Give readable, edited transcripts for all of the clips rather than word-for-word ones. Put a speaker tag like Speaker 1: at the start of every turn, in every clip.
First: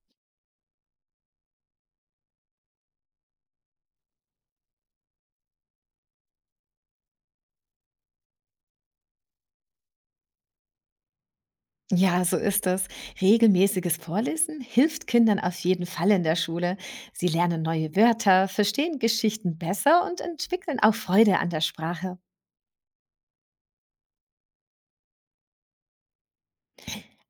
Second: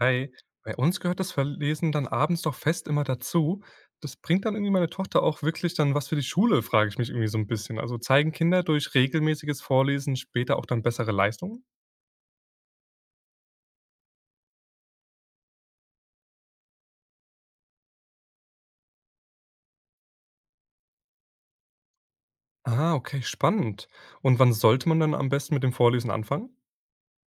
Speaker 1: Hi, bei uns gehört das Verlesen dann abends doch fest immer dazu. Das bringt dann irgendwie meine Tochter auch wirklich dann was für die Schule, frage ich mich irgendwie so ein bisschen. Also zeigen Kinder durch regelmäßiges Vorlesen später auch dann bessere Leistungen?
Speaker 2: Ja, so ist das. Regelmäßiges Vorlesen hilft Kindern auf jeden Fall in der Schule. Sie lernen neue Wörter, verstehen Geschichten besser und entwickeln auch Freude an der Sprache.
Speaker 1: Ah, okay, spannend. Und wann sollte man dann am besten mit dem Vorlesen anfangen?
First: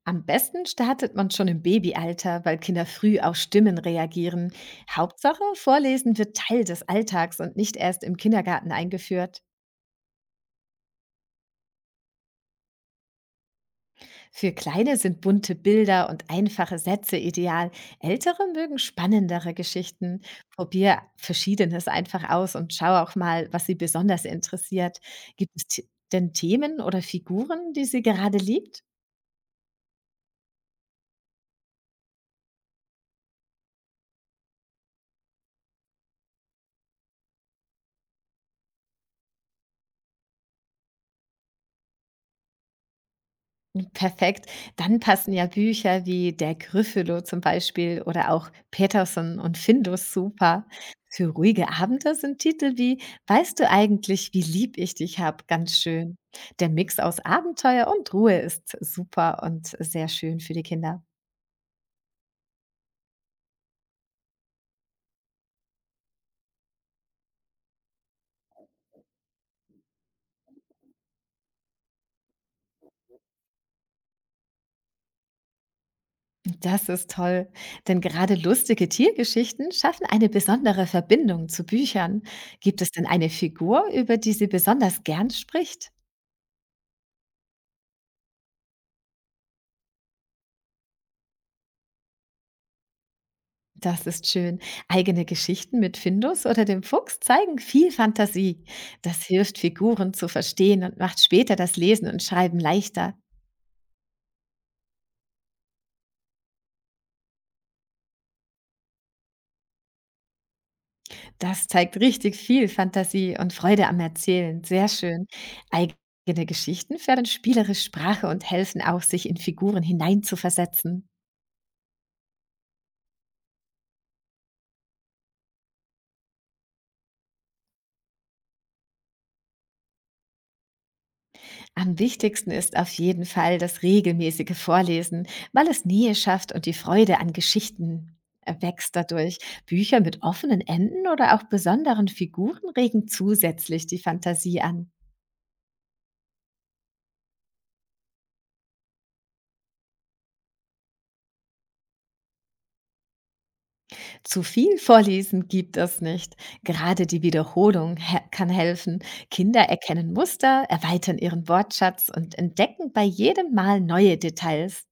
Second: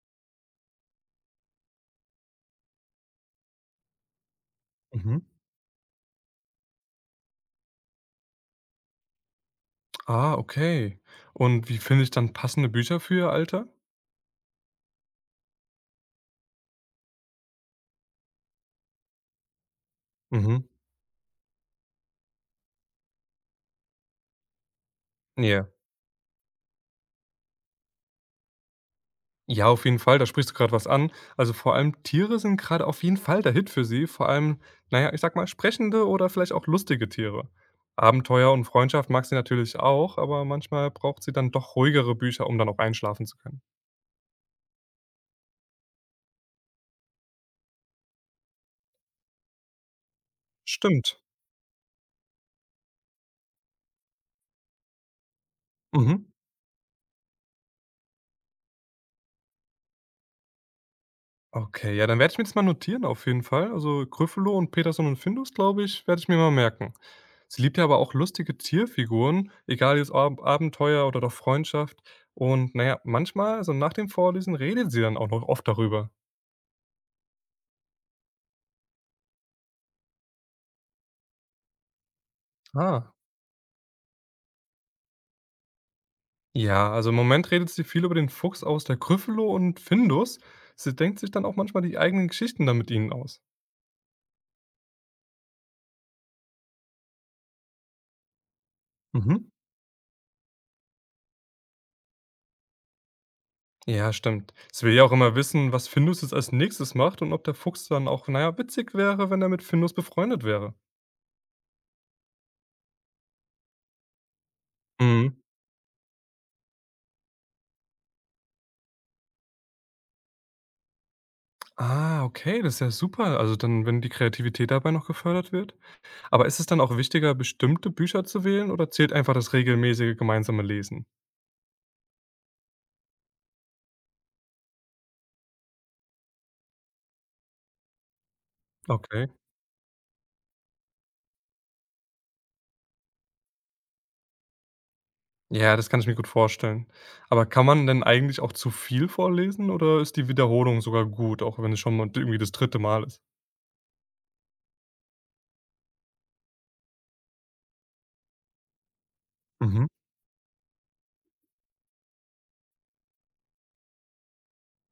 Speaker 2: Am besten startet man schon im Babyalter, weil Kinder früh auf Stimmen reagieren.
Speaker 1: Mhm.
Speaker 2: Hauptsache, Vorlesen wird Teil des Alltags und nicht erst im Kindergarten eingeführt.
Speaker 1: Ah, okay. Und wie finde ich dann passende Bücher für ihr Alter?
Speaker 2: Für Kleine sind bunte Bilder und einfache Sätze ideal. Ältere mögen spannendere Geschichten.
Speaker 1: Mhm.
Speaker 2: Probier Verschiedenes einfach aus und schau auch mal, was sie besonders interessiert. Gibt es
Speaker 1: Ja.
Speaker 2: denn Themen oder Figuren, die sie gerade liebt?
Speaker 1: Ja, auf jeden Fall, da sprichst du gerade was an. Also, vor allem Tiere sind gerade auf jeden Fall der Hit für sie, vor allem, naja, ich sag mal, sprechende oder vielleicht auch lustige Tiere. Abenteuer und Freundschaft mag sie natürlich auch, aber manchmal braucht sie dann doch ruhigere Bücher, um dann auch einschlafen zu können.
Speaker 2: Perfekt. Dann passen ja Bücher wie Der Gryffalo zum Beispiel oder auch Peterson und Findus super.
Speaker 1: Stimmt.
Speaker 2: Für ruhige Abende sind Titel wie Weißt du eigentlich, wie lieb ich dich hab? Ganz schön.
Speaker 1: Mhm.
Speaker 2: Der Mix aus Abenteuer und Ruhe ist super und sehr schön für die Kinder.
Speaker 1: Okay, ja, dann werde ich mir das mal notieren auf jeden Fall. Also Gryffalo und Peterson und Findus, glaube ich, werde ich mir mal merken. Sie liebt ja aber auch lustige Tierfiguren, egal jetzt Ab Abenteuer oder doch Freundschaft. Und naja, manchmal, also nach dem Vorlesen, redet sie dann auch noch oft darüber.
Speaker 2: Das ist toll, denn gerade lustige Tiergeschichten schaffen eine besondere Verbindung zu Büchern. Gibt es denn
Speaker 1: Ah.
Speaker 2: eine Figur, über die sie besonders gern spricht?
Speaker 1: Ja, also im Moment redet sie viel über den Fuchs aus der Gryffalo und Findus. Sie denkt sich dann auch manchmal die eigenen Geschichten dann mit ihnen aus.
Speaker 2: Das ist schön. Eigene Geschichten mit Findus oder dem Fuchs zeigen viel Fantasie. Das
Speaker 1: Mhm.
Speaker 2: hilft Figuren zu verstehen und macht später das Lesen und Schreiben leichter.
Speaker 1: Ja, stimmt. Es will ja auch immer wissen, was Findus jetzt als nächstes macht und ob der Fuchs dann auch, naja, witzig wäre, wenn er mit Findus befreundet wäre.
Speaker 2: Das zeigt richtig viel Fantasie und Freude am Erzählen. Sehr schön.
Speaker 1: Mhm.
Speaker 2: Eigene Geschichten fördern spielerische Sprache und helfen auch, sich in Figuren hineinzuversetzen.
Speaker 1: Ah, okay, das ist ja super. Also dann, wenn die Kreativität dabei noch gefördert wird. Aber ist es dann auch wichtiger, bestimmte Bücher zu wählen oder zählt einfach das regelmäßige gemeinsame Lesen?
Speaker 2: Am wichtigsten ist auf jeden Fall das regelmäßige Vorlesen, weil es Nähe schafft und die Freude an Geschichten wächst
Speaker 1: Okay.
Speaker 2: dadurch. Bücher mit offenen Enden oder auch besonderen Figuren regen zusätzlich die Fantasie an.
Speaker 1: Ja, das kann ich mir gut vorstellen. Aber kann man denn eigentlich auch zu viel vorlesen oder ist die Wiederholung sogar gut, auch wenn es schon mal irgendwie das dritte Mal ist?
Speaker 2: Zu viel Vorlesen gibt es nicht. Gerade die Wiederholung he kann helfen. Kinder
Speaker 1: Mhm.
Speaker 2: erkennen Muster, erweitern ihren Wortschatz und entdecken bei jedem Mal neue Details.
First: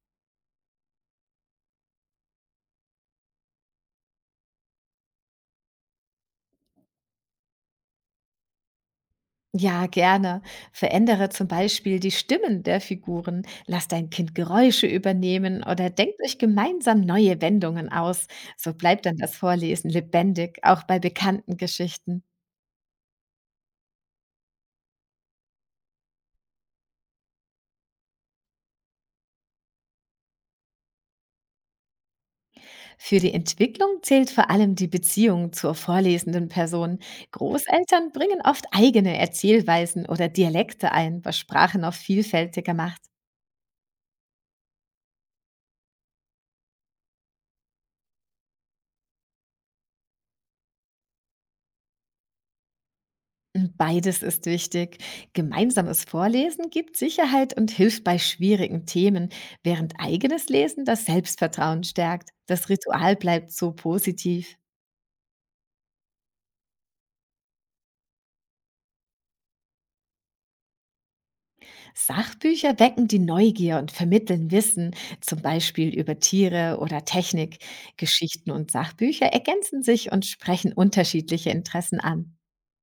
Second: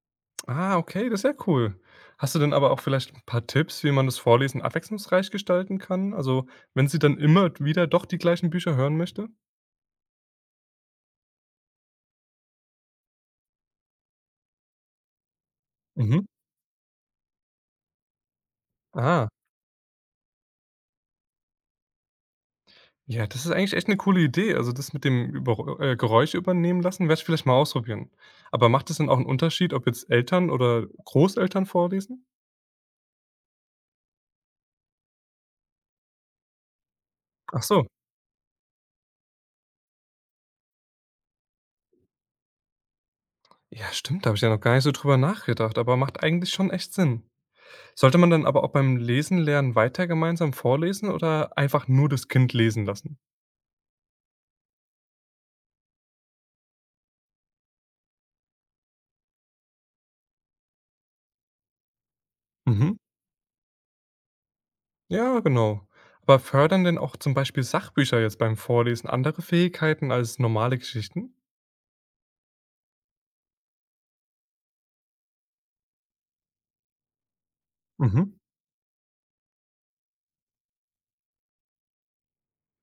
Speaker 1: Ah, okay, das ist ja cool. Hast du denn aber auch vielleicht ein paar Tipps, wie man das Vorlesen abwechslungsreich gestalten kann? Also, wenn sie dann immer wieder doch die gleichen Bücher hören möchte?
Speaker 2: Ja, gerne. Verändere zum Beispiel die Stimmen der Figuren, lass dein Kind Geräusche übernehmen oder denkt
Speaker 1: Mhm.
Speaker 2: euch gemeinsam neue Wendungen aus. So bleibt dann
Speaker 1: Ah,
Speaker 2: das Vorlesen lebendig, auch bei bekannten Geschichten.
Speaker 1: ja, das ist eigentlich echt eine coole Idee. Also, das mit dem über Geräusche übernehmen lassen, werde ich vielleicht mal ausprobieren. Aber macht es denn auch einen Unterschied, ob jetzt Eltern oder Großeltern vorlesen?
Speaker 2: Für die Entwicklung zählt vor allem die Beziehung zur vorlesenden Person.
Speaker 1: Ach so.
Speaker 2: Großeltern bringen oft eigene Erzählweisen oder Dialekte ein, was Sprache noch vielfältiger macht.
Speaker 1: Ja, stimmt, da habe ich ja noch gar nicht so drüber nachgedacht, aber macht eigentlich schon echt Sinn. Sollte man dann aber auch beim Lesen lernen weiter gemeinsam vorlesen oder einfach nur das Kind lesen lassen?
Speaker 2: Beides ist wichtig. Gemeinsames Vorlesen gibt Sicherheit und hilft bei schwierigen Themen, während eigenes Lesen das Selbstvertrauen stärkt. Das
Speaker 1: Mhm.
Speaker 2: Ritual bleibt so positiv.
Speaker 1: Ja, genau. Aber fördern denn auch zum Beispiel Sachbücher jetzt beim Vorlesen andere Fähigkeiten als normale Geschichten?
Speaker 2: Sachbücher wecken die Neugier und vermitteln Wissen, zum Beispiel über Tiere oder Technik.
Speaker 1: Mhm.
Speaker 2: Geschichten und Sachbücher ergänzen sich und sprechen unterschiedliche Interessen an.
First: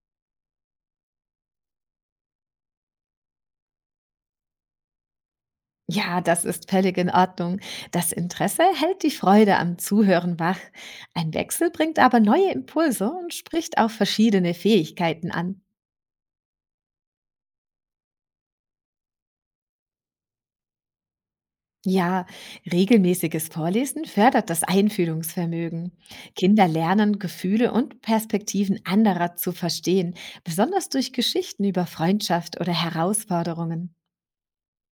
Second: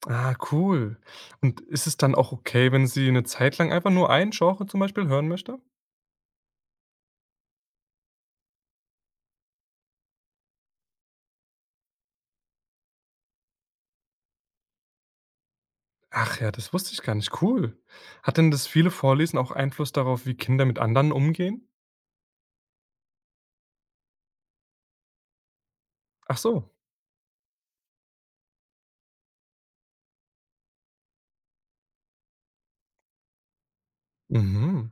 Speaker 1: Ah, cool. Und ist es dann auch okay, wenn sie eine Zeit lang einfach nur ein Genre zum Beispiel hören möchte?
Speaker 2: Ja, das ist völlig in Ordnung. Das Interesse hält die Freude am Zuhören wach. Ein Wechsel bringt aber neue Impulse und spricht auch verschiedene Fähigkeiten an.
Speaker 1: Ach ja, das wusste ich gar nicht. Cool. Hat denn das viele Vorlesen auch Einfluss darauf, wie Kinder mit anderen umgehen?
Speaker 2: Ja, regelmäßiges Vorlesen fördert das Einfühlungsvermögen.
Speaker 1: Ach
Speaker 2: Kinder
Speaker 1: so.
Speaker 2: lernen, Gefühle und Perspektiven anderer zu verstehen, besonders durch Geschichten über Freundschaft oder Herausforderungen.
Speaker 1: Mhm.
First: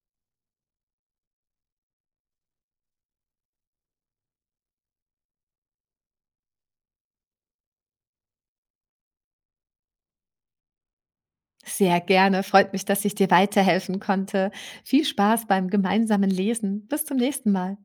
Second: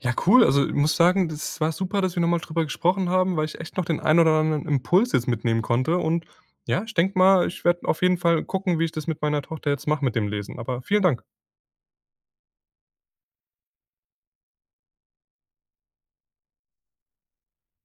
Speaker 1: Ja, cool. Also, ich muss sagen, das war super, dass wir nochmal drüber gesprochen haben, weil ich echt noch den einen oder anderen Impuls jetzt mitnehmen konnte. Und ja, ich denke mal, ich werde auf jeden Fall gucken, wie ich das mit meiner Tochter jetzt mache mit dem Lesen. Aber vielen Dank.
Speaker 2: Sehr gerne, freut mich, dass ich dir weiterhelfen konnte. Viel Spaß beim gemeinsamen Lesen. Bis zum nächsten Mal.